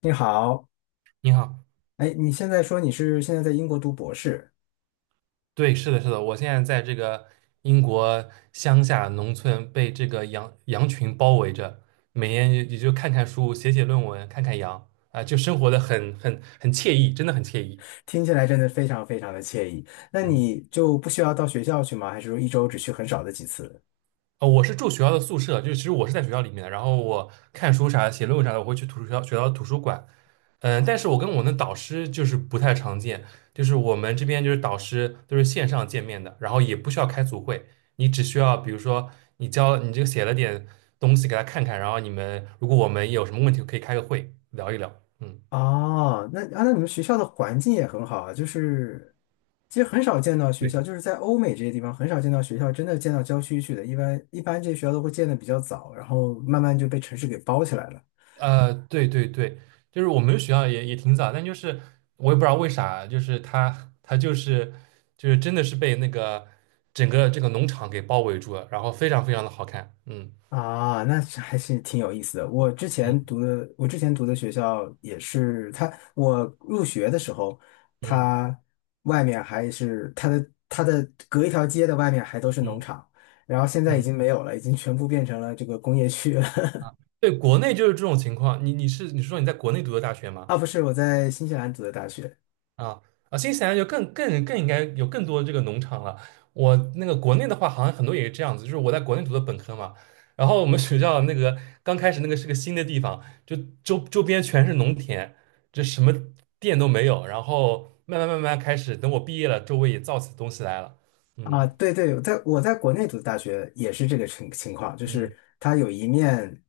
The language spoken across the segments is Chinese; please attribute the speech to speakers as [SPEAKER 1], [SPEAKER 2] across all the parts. [SPEAKER 1] 你好，
[SPEAKER 2] 你好，
[SPEAKER 1] 哎，你现在说你是现在在英国读博士，
[SPEAKER 2] 对，是的，是的，我现在在这个英国乡下农村，被这个羊群包围着，每天也就看看书，写写论文，看看羊，啊、就生活的很惬意，真的很惬意。
[SPEAKER 1] 听起来真的非常非常的惬意。那
[SPEAKER 2] 嗯。
[SPEAKER 1] 你就不需要到学校去吗？还是说一周只去很少的几次？
[SPEAKER 2] 我是住学校的宿舍，就是其实我是在学校里面的，然后我看书啥、写论文啥的，我会去图书学校学校的图书馆。嗯，但是我跟我的导师就是不太常见，就是我们这边就是导师都是线上见面的，然后也不需要开组会，你只需要比如说你教你这个写了点东西给他看看，然后如果我们有什么问题可以开个会聊一聊。嗯，
[SPEAKER 1] 哦，那你们学校的环境也很好啊，就是其实很少见到学
[SPEAKER 2] 对。
[SPEAKER 1] 校，就是在欧美这些地方很少见到学校真的建到郊区去的，一般这些学校都会建的比较早，然后慢慢就被城市给包起来了。
[SPEAKER 2] 对对对，就是我们学校也挺早，但就是我也不知道为啥，就是他就是真的是被那个整个这个农场给包围住了，然后非常非常的好看。嗯
[SPEAKER 1] 啊，那是还是挺有意思的。我之前读的学校也是他，我入学的时候，
[SPEAKER 2] 嗯
[SPEAKER 1] 他外面还是他的隔一条街的外面还都是农
[SPEAKER 2] 嗯
[SPEAKER 1] 场，然后现在已
[SPEAKER 2] 嗯。
[SPEAKER 1] 经没有了，已经全部变成了这个工业区了。
[SPEAKER 2] 啊，对，国内就是这种情况，你是说你在国内读的大学吗？
[SPEAKER 1] 啊，不是，我在新西兰读的大学。
[SPEAKER 2] 啊啊，新西兰就更应该有更多这个农场了。我那个国内的话，好像很多也是这样子，就是我在国内读的本科嘛，然后我们学校那个刚开始那个是个新的地方，就周边全是农田，就什么店都没有。然后慢慢慢慢开始，等我毕业了，周围也造起东西来了。嗯
[SPEAKER 1] 啊，对对，在我在国内读的大学也是这个情况，就是
[SPEAKER 2] 嗯。
[SPEAKER 1] 它有一面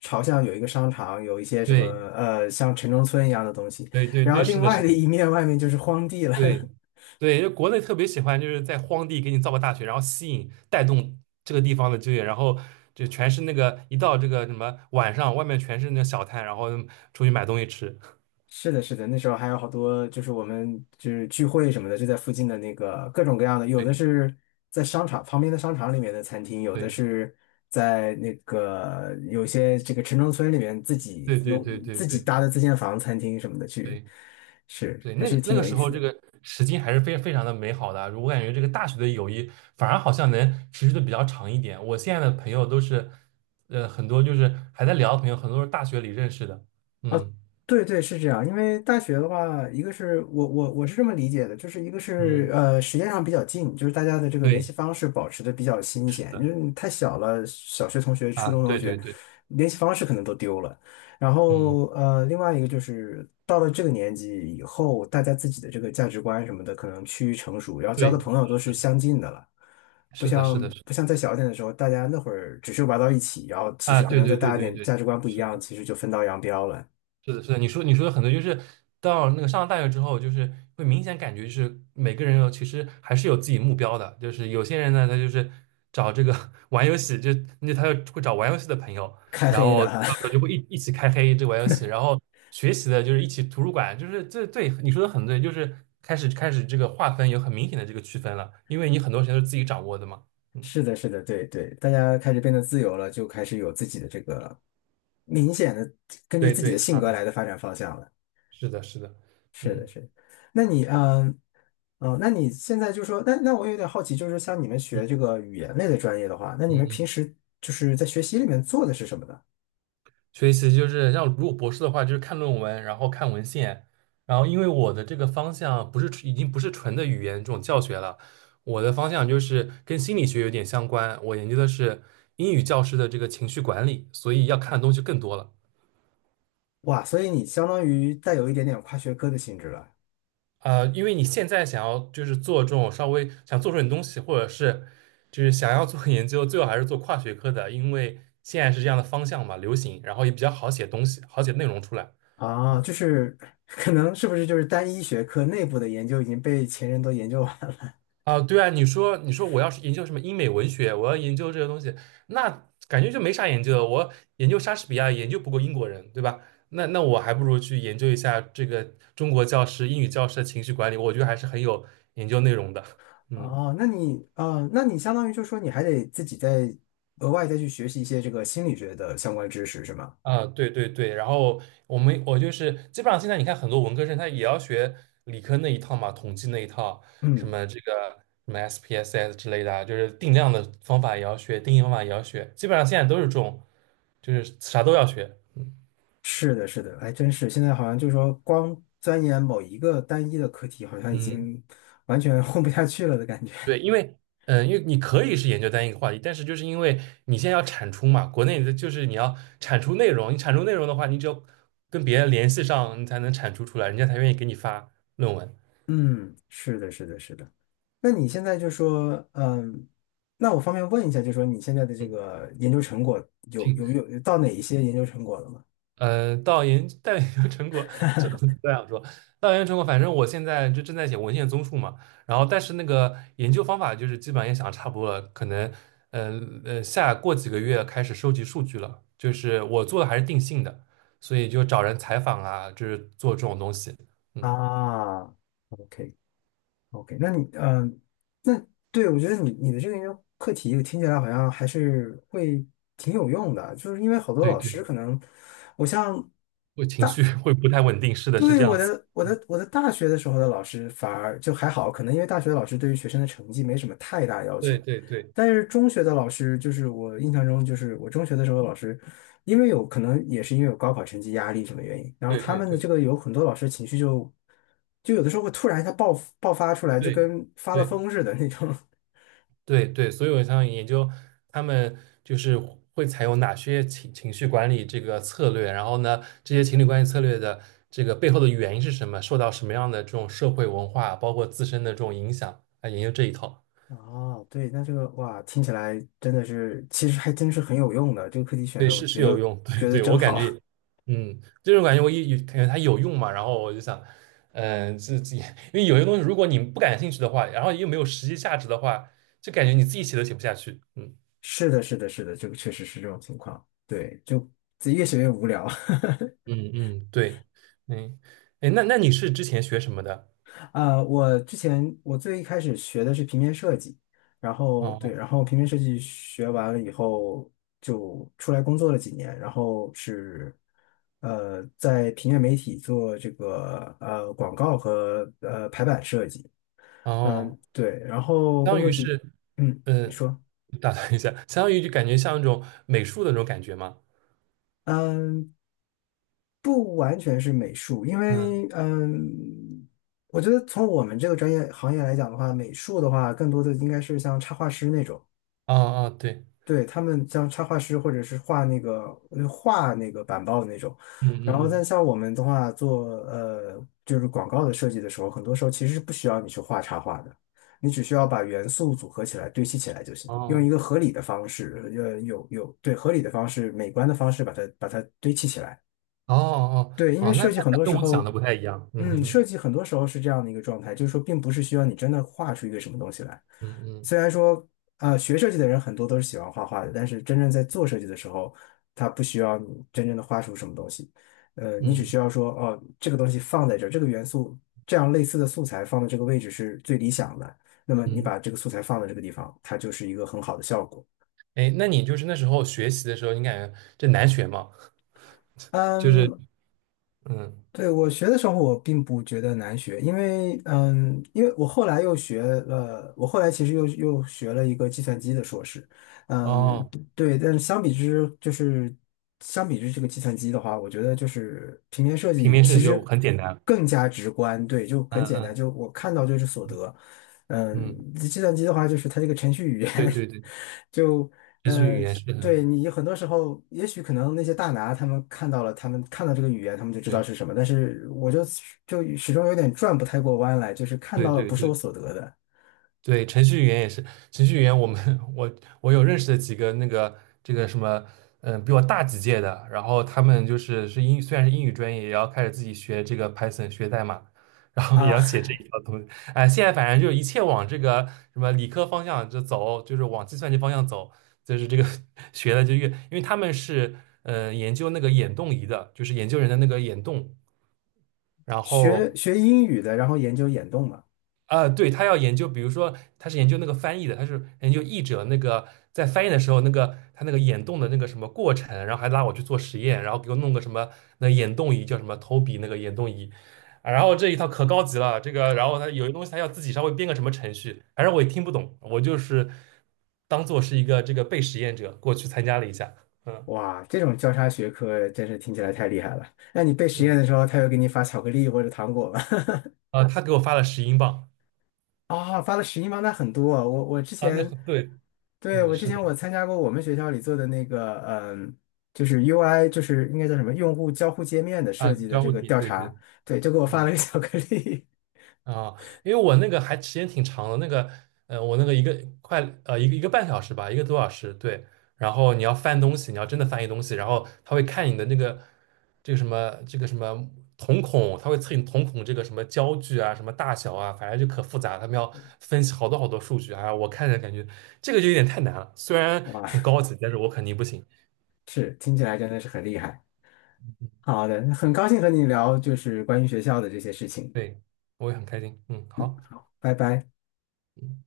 [SPEAKER 1] 朝向有一个商场，有一些什么
[SPEAKER 2] 对
[SPEAKER 1] 像城中村一样的东西，
[SPEAKER 2] 对对
[SPEAKER 1] 然
[SPEAKER 2] 对，
[SPEAKER 1] 后
[SPEAKER 2] 是
[SPEAKER 1] 另
[SPEAKER 2] 的，
[SPEAKER 1] 外
[SPEAKER 2] 是
[SPEAKER 1] 的
[SPEAKER 2] 的。
[SPEAKER 1] 一面外面就是荒地了。
[SPEAKER 2] 对，对，就国内特别喜欢，就是在荒地给你造个大学，然后吸引带动这个地方的就业，然后就全是那个一到这个什么晚上，外面全是那个小摊，然后出去买东西吃。
[SPEAKER 1] 是的，是的，那时候还有好多，就是我们就是聚会什么的，就在附近的那个各种各样的，有的是在商场旁边的商场里面的餐厅，有的
[SPEAKER 2] 对
[SPEAKER 1] 是在那个有些这个城中村里面自己
[SPEAKER 2] 对对
[SPEAKER 1] 弄
[SPEAKER 2] 对对
[SPEAKER 1] 自
[SPEAKER 2] 对
[SPEAKER 1] 己
[SPEAKER 2] 对
[SPEAKER 1] 搭的自建房餐厅什么的去，
[SPEAKER 2] 对
[SPEAKER 1] 是
[SPEAKER 2] 对。
[SPEAKER 1] 还
[SPEAKER 2] 那
[SPEAKER 1] 是
[SPEAKER 2] 个那
[SPEAKER 1] 挺
[SPEAKER 2] 个
[SPEAKER 1] 有
[SPEAKER 2] 时
[SPEAKER 1] 意
[SPEAKER 2] 候
[SPEAKER 1] 思
[SPEAKER 2] 这
[SPEAKER 1] 的。
[SPEAKER 2] 个时间还是非常的美好的啊，我感觉这个大学的友谊反而好像能持续的比较长一点。我现在的朋友都是，很多就是还在聊的朋友，很多是大学里认识的。嗯
[SPEAKER 1] 对对，是这样。因为大学的话，一个是我是这么理解的，就是一个是
[SPEAKER 2] 嗯，
[SPEAKER 1] 时间上比较近，就是大家的这个联
[SPEAKER 2] 对，
[SPEAKER 1] 系方式保持的比较新
[SPEAKER 2] 是
[SPEAKER 1] 鲜。因
[SPEAKER 2] 的。
[SPEAKER 1] 为你太小了，小学同学、初
[SPEAKER 2] 啊，
[SPEAKER 1] 中同
[SPEAKER 2] 对对
[SPEAKER 1] 学
[SPEAKER 2] 对。
[SPEAKER 1] 联系方式可能都丢了。然
[SPEAKER 2] 嗯，
[SPEAKER 1] 后另外一个就是到了这个年纪以后，大家自己的这个价值观什么的可能趋于成熟，然后交
[SPEAKER 2] 对，
[SPEAKER 1] 的朋友都
[SPEAKER 2] 是
[SPEAKER 1] 是
[SPEAKER 2] 的，
[SPEAKER 1] 相近的了。不
[SPEAKER 2] 是的，是
[SPEAKER 1] 像
[SPEAKER 2] 的，
[SPEAKER 1] 不像再小一点的时候，大家那会儿只是玩到一起，然后其
[SPEAKER 2] 啊，
[SPEAKER 1] 实可
[SPEAKER 2] 对
[SPEAKER 1] 能再
[SPEAKER 2] 对对
[SPEAKER 1] 大一
[SPEAKER 2] 对
[SPEAKER 1] 点，
[SPEAKER 2] 对，
[SPEAKER 1] 价值观不一
[SPEAKER 2] 是
[SPEAKER 1] 样，
[SPEAKER 2] 的，
[SPEAKER 1] 其实就分道扬镳了，
[SPEAKER 2] 是的，是的，你说的很多，就是到那个上了大学之后，就是会明显感觉就是每个人有其实还是有自己目标的，就是有些人呢，他就是找这个 玩游戏，就那他就会找玩游戏的朋友，
[SPEAKER 1] 开
[SPEAKER 2] 然
[SPEAKER 1] 黑
[SPEAKER 2] 后
[SPEAKER 1] 的。
[SPEAKER 2] 到
[SPEAKER 1] 哈。
[SPEAKER 2] 时候就会一起开黑这玩游戏，然后学习的就是一起图书馆，就是这对你说的很对，就是开始这个划分有很明显的这个区分了，因为你很多时间都是自己掌握的嘛。嗯，
[SPEAKER 1] 是的，是的，对对，大家开始变得自由了，就开始有自己的这个明显的根据
[SPEAKER 2] 对
[SPEAKER 1] 自己的
[SPEAKER 2] 对，
[SPEAKER 1] 性
[SPEAKER 2] 差
[SPEAKER 1] 格
[SPEAKER 2] 别。
[SPEAKER 1] 来的发展方向了。
[SPEAKER 2] 是的，是的。
[SPEAKER 1] 是的，
[SPEAKER 2] 嗯
[SPEAKER 1] 是的。那你，哦，那你现在就说，那我有点好奇，就是像你们学这
[SPEAKER 2] 嗯
[SPEAKER 1] 个语言类的专业的话，那你
[SPEAKER 2] 嗯
[SPEAKER 1] 们平
[SPEAKER 2] 嗯。
[SPEAKER 1] 时就是在学习里面做的是什么呢？
[SPEAKER 2] 所以其实就是像如果博士的话，就是看论文，然后看文献，然后因为我的这个方向不是纯已经不是纯的语言这种教学了，我的方向就是跟心理学有点相关，我研究的是英语教师的这个情绪管理，所以要看的东西更多了。
[SPEAKER 1] 哇，所以你相当于带有一点点跨学科的性质了
[SPEAKER 2] 啊、因为你现在想要就是做这种稍微想做出点东西，或者是就是想要做研究，最好还是做跨学科的，因为现在是这样的方向嘛，流行，然后也比较好写东西，好写内容出来。
[SPEAKER 1] 啊，就是 可能是不是就是单一学科内部的研究已经被前人都研究完了？
[SPEAKER 2] 啊，对啊，你说我要是研究什么英美文学，我要研究这个东西，那感觉就没啥研究了。我研究莎士比亚研究不过英国人，对吧？那我还不如去研究一下这个中国教师、英语教师的情绪管理，我觉得还是很有研究内容的。嗯。
[SPEAKER 1] 哦，那你相当于就说你还得自己再额外再去学习一些这个心理学的相关知识，是吗？
[SPEAKER 2] 啊，对对对，然后我就是基本上现在你看很多文科生他也要学理科那一套嘛，统计那一套，什
[SPEAKER 1] 嗯，
[SPEAKER 2] 么这个什么 SPSS 之类的啊就是定量的方法也要学，定义方法也要学，基本上现在都是这种，就是啥都要学。嗯，
[SPEAKER 1] 是的，是的，还真是。现在好像就是说，光钻研某一个单一的课题，好像已
[SPEAKER 2] 嗯
[SPEAKER 1] 经完全 混不下去了的感觉。
[SPEAKER 2] 对，因为你可以是研究单一个话题，但是就是因为你现在要产出嘛，国内的就是你要产出内容，你产出内容的话，你只有跟别人联系上，你才能产出出来，人家才愿意给你发论文。
[SPEAKER 1] 嗯，是的，是的，是的。那你现在就说，那我方便问一下，就说你现在的这
[SPEAKER 2] 嗯。
[SPEAKER 1] 个研究成果有
[SPEAKER 2] 挺
[SPEAKER 1] 有有到哪一些研究成果了吗？
[SPEAKER 2] 到研究成果，这不这样说。到研究成果，反正我现在就正在写文献综述嘛。然后，但是那个研究方法就是基本上也想差不多了，可能下过几个月开始收集数据了。就是我做的还是定性的，所以就找人采访啊，就是做这种东西。嗯，
[SPEAKER 1] 啊，OK。OK,那你那对我觉得你的这个研究课题，我听起来好像还是会挺有用的，就是因为好多
[SPEAKER 2] 对
[SPEAKER 1] 老师
[SPEAKER 2] 对，
[SPEAKER 1] 可能，我像
[SPEAKER 2] 会情绪会不太稳定，是的，是
[SPEAKER 1] 对，
[SPEAKER 2] 这样
[SPEAKER 1] 我
[SPEAKER 2] 子。
[SPEAKER 1] 的我的我的大学的时候的老师反而就还好，可能因为大学的老师对于学生的成绩没什么太大要求，
[SPEAKER 2] 对对对
[SPEAKER 1] 但是中学的老师就是我印象中就是我中学的时候的老师，因为有可能也是因为有高考成绩压力什么原因，然后
[SPEAKER 2] 对
[SPEAKER 1] 他
[SPEAKER 2] 对
[SPEAKER 1] 们的这
[SPEAKER 2] 对
[SPEAKER 1] 个有很多老师情绪就有的时候会突然一下爆发出来，就
[SPEAKER 2] 对
[SPEAKER 1] 跟发了
[SPEAKER 2] 对。
[SPEAKER 1] 疯似的那种。
[SPEAKER 2] 对对，所以我想研究他们就是会采用哪些情绪管理这个策略，然后呢，这些情侣关系策略的这个背后的原因是什么，受到什么样的这种社会文化，包括自身的这种影响，来研究这一套。
[SPEAKER 1] 哦，对，那这个哇，听起来真的是，其实还真是很有用的。这个课题选
[SPEAKER 2] 对，
[SPEAKER 1] 的，我
[SPEAKER 2] 是
[SPEAKER 1] 觉
[SPEAKER 2] 有
[SPEAKER 1] 得
[SPEAKER 2] 用，对
[SPEAKER 1] 觉得
[SPEAKER 2] 对，
[SPEAKER 1] 真
[SPEAKER 2] 我感
[SPEAKER 1] 好。
[SPEAKER 2] 觉，嗯，这种感觉我一感觉它有用嘛，然后我就想，嗯、自己因为有些东西如果你不感兴趣的话，然后又没有实际价值的话，就感觉你自己写都写不下去。嗯。
[SPEAKER 1] 是的，是的，是的，这个确实是这种情况。对，就自己越学越无聊。
[SPEAKER 2] 嗯嗯，对，嗯，哎，那你是之前学什么的？
[SPEAKER 1] 我之前我最一开始学的是平面设计，然后对，
[SPEAKER 2] 哦
[SPEAKER 1] 然后平面设计学完了以后，就出来工作了几年，然后是在平面媒体做这个广告和排版设计，
[SPEAKER 2] 哦，
[SPEAKER 1] 对，然后
[SPEAKER 2] 相
[SPEAKER 1] 工
[SPEAKER 2] 当
[SPEAKER 1] 作
[SPEAKER 2] 于
[SPEAKER 1] 几，
[SPEAKER 2] 是，
[SPEAKER 1] 嗯，
[SPEAKER 2] 呃，
[SPEAKER 1] 你说。
[SPEAKER 2] 打断一下，相当于就感觉像那种美术的那种感觉嘛。
[SPEAKER 1] 嗯，不完全是美术，因
[SPEAKER 2] 嗯，
[SPEAKER 1] 为我觉得从我们这个专业行业来讲的话，美术的话，更多的应该是像插画师那种，
[SPEAKER 2] 哦哦，对，
[SPEAKER 1] 对，他们像插画师或者是画那个画那个板报的那种。
[SPEAKER 2] 嗯
[SPEAKER 1] 然
[SPEAKER 2] 嗯
[SPEAKER 1] 后，但
[SPEAKER 2] 嗯，
[SPEAKER 1] 像我们的话，做就是广告的设计的时候，很多时候其实是不需要你去画插画的，你只需要把元素组合起来、堆砌起来就行，用一
[SPEAKER 2] 哦
[SPEAKER 1] 个合理的方式，有有对合理的方式、美观的方式把它堆砌起来。
[SPEAKER 2] 哦哦
[SPEAKER 1] 对，因为
[SPEAKER 2] 哦，那
[SPEAKER 1] 设
[SPEAKER 2] 那
[SPEAKER 1] 计很
[SPEAKER 2] 那
[SPEAKER 1] 多
[SPEAKER 2] 跟
[SPEAKER 1] 时
[SPEAKER 2] 我想
[SPEAKER 1] 候。
[SPEAKER 2] 的不太一样。嗯哼
[SPEAKER 1] 设
[SPEAKER 2] 哼。
[SPEAKER 1] 计很多时候是这样的一个状态，就是说，并不是需要你真的画出一个什么东西来。
[SPEAKER 2] 嗯嗯
[SPEAKER 1] 虽然说，学设计的人很多都是喜欢画画的，但是真正在做设计的时候，他不需要你真正的画出什么东西。你只
[SPEAKER 2] 嗯
[SPEAKER 1] 需要说，哦，这个东西放在这儿，这个元素，这样类似的素材放在这个位置是最理想的。那么你
[SPEAKER 2] 嗯。
[SPEAKER 1] 把这个素材放在这个地方，它就是一个很好的效果。
[SPEAKER 2] 哎，那你就是那时候学习的时候，你感觉这难学吗？就是
[SPEAKER 1] 嗯，
[SPEAKER 2] 嗯，
[SPEAKER 1] 对，我学的时候，我并不觉得难学，因为，因为我后来又学了，我后来其实又学了一个计算机的硕士，嗯，
[SPEAKER 2] 哦，
[SPEAKER 1] 对，但是相比之这个计算机的话，我觉得就是平面设
[SPEAKER 2] 平
[SPEAKER 1] 计
[SPEAKER 2] 面设
[SPEAKER 1] 其
[SPEAKER 2] 计就
[SPEAKER 1] 实
[SPEAKER 2] 很简单。
[SPEAKER 1] 更加直观，对，就很
[SPEAKER 2] 嗯
[SPEAKER 1] 简单，
[SPEAKER 2] 嗯
[SPEAKER 1] 就我看到就是所得，
[SPEAKER 2] 嗯，
[SPEAKER 1] 计算机的话就是它这个程序语
[SPEAKER 2] 对
[SPEAKER 1] 言
[SPEAKER 2] 对对，
[SPEAKER 1] 就。
[SPEAKER 2] 视觉
[SPEAKER 1] 呃
[SPEAKER 2] 语言是
[SPEAKER 1] 对
[SPEAKER 2] 很。
[SPEAKER 1] 你很多时候，也许可能那些大拿他们看到了，他们看到这个语言，他们就知道
[SPEAKER 2] 对。
[SPEAKER 1] 是什么，但是我就始终有点转不太过弯来，就是看
[SPEAKER 2] 对
[SPEAKER 1] 到了
[SPEAKER 2] 对
[SPEAKER 1] 不是我
[SPEAKER 2] 对
[SPEAKER 1] 所得的
[SPEAKER 2] 对，程序员也是，程序员我有认识的几个那个这个什么，嗯，比我大几届的，然后他们就是虽然是英语专业，也要开始自己学这个 Python 学代码，然后也要
[SPEAKER 1] 啊。
[SPEAKER 2] 写这一套东西。哎，现在反正就一切往这个什么理科方向就走，就是往计算机方向走，就是这个 学的就越，因为他们是研究那个眼动仪的，就是研究人的那个眼动。然
[SPEAKER 1] 学
[SPEAKER 2] 后
[SPEAKER 1] 学英语的，然后研究眼动嘛，
[SPEAKER 2] 啊，对，他要研究，比如说他是研究那个翻译的，他是研究译者那个在翻译的时候，那个他那个眼动的那个什么过程，然后还拉我去做实验，然后给我弄个什么那眼动仪，叫什么投笔那个眼动仪，啊，然后这一套可高级了，这个，然后他有些东西他要自己稍微编个什么程序，反正我也听不懂，我就是当做是一个这个被实验者过去参加了一下。嗯。
[SPEAKER 1] 哇，这种交叉学科真是听起来太厉害了。那你背实
[SPEAKER 2] 嗯。
[SPEAKER 1] 验的时候，他又给你发巧克力或者糖果吗？
[SPEAKER 2] 啊，他给我发了10英镑。
[SPEAKER 1] 啊、发了11吗？那很多啊我之
[SPEAKER 2] 啊，那
[SPEAKER 1] 前。
[SPEAKER 2] 很对，
[SPEAKER 1] 对，
[SPEAKER 2] 嗯，
[SPEAKER 1] 我之
[SPEAKER 2] 是
[SPEAKER 1] 前
[SPEAKER 2] 的，
[SPEAKER 1] 我参加过我们学校里做的那个，就是 UI,就是应该叫什么用户交互界面的
[SPEAKER 2] 啊，
[SPEAKER 1] 设计的
[SPEAKER 2] 交
[SPEAKER 1] 这
[SPEAKER 2] 互
[SPEAKER 1] 个
[SPEAKER 2] 体，
[SPEAKER 1] 调
[SPEAKER 2] 对
[SPEAKER 1] 查，
[SPEAKER 2] 对，
[SPEAKER 1] 对，就给我发
[SPEAKER 2] 嗯。
[SPEAKER 1] 了个巧克力，
[SPEAKER 2] 啊，因为我那个还时间挺长的，那个，我那个一个快半小时吧，1个多小时，对。然后你要翻东西，你要真的翻译东西，然后他会看你的那个这个什么瞳孔，他会测你瞳孔这个什么焦距啊，什么大小啊，反正就可复杂，他们要分析好多好多数据啊。我看着感觉这个就有点太难了，虽 然
[SPEAKER 1] 哇，
[SPEAKER 2] 很高级，但是我肯定不行。
[SPEAKER 1] 是，听起来真的是很厉害。好的，很高兴和你聊就是关于学校的这些事情，
[SPEAKER 2] 对，我也很开心。嗯，好。
[SPEAKER 1] 拜拜。
[SPEAKER 2] 嗯。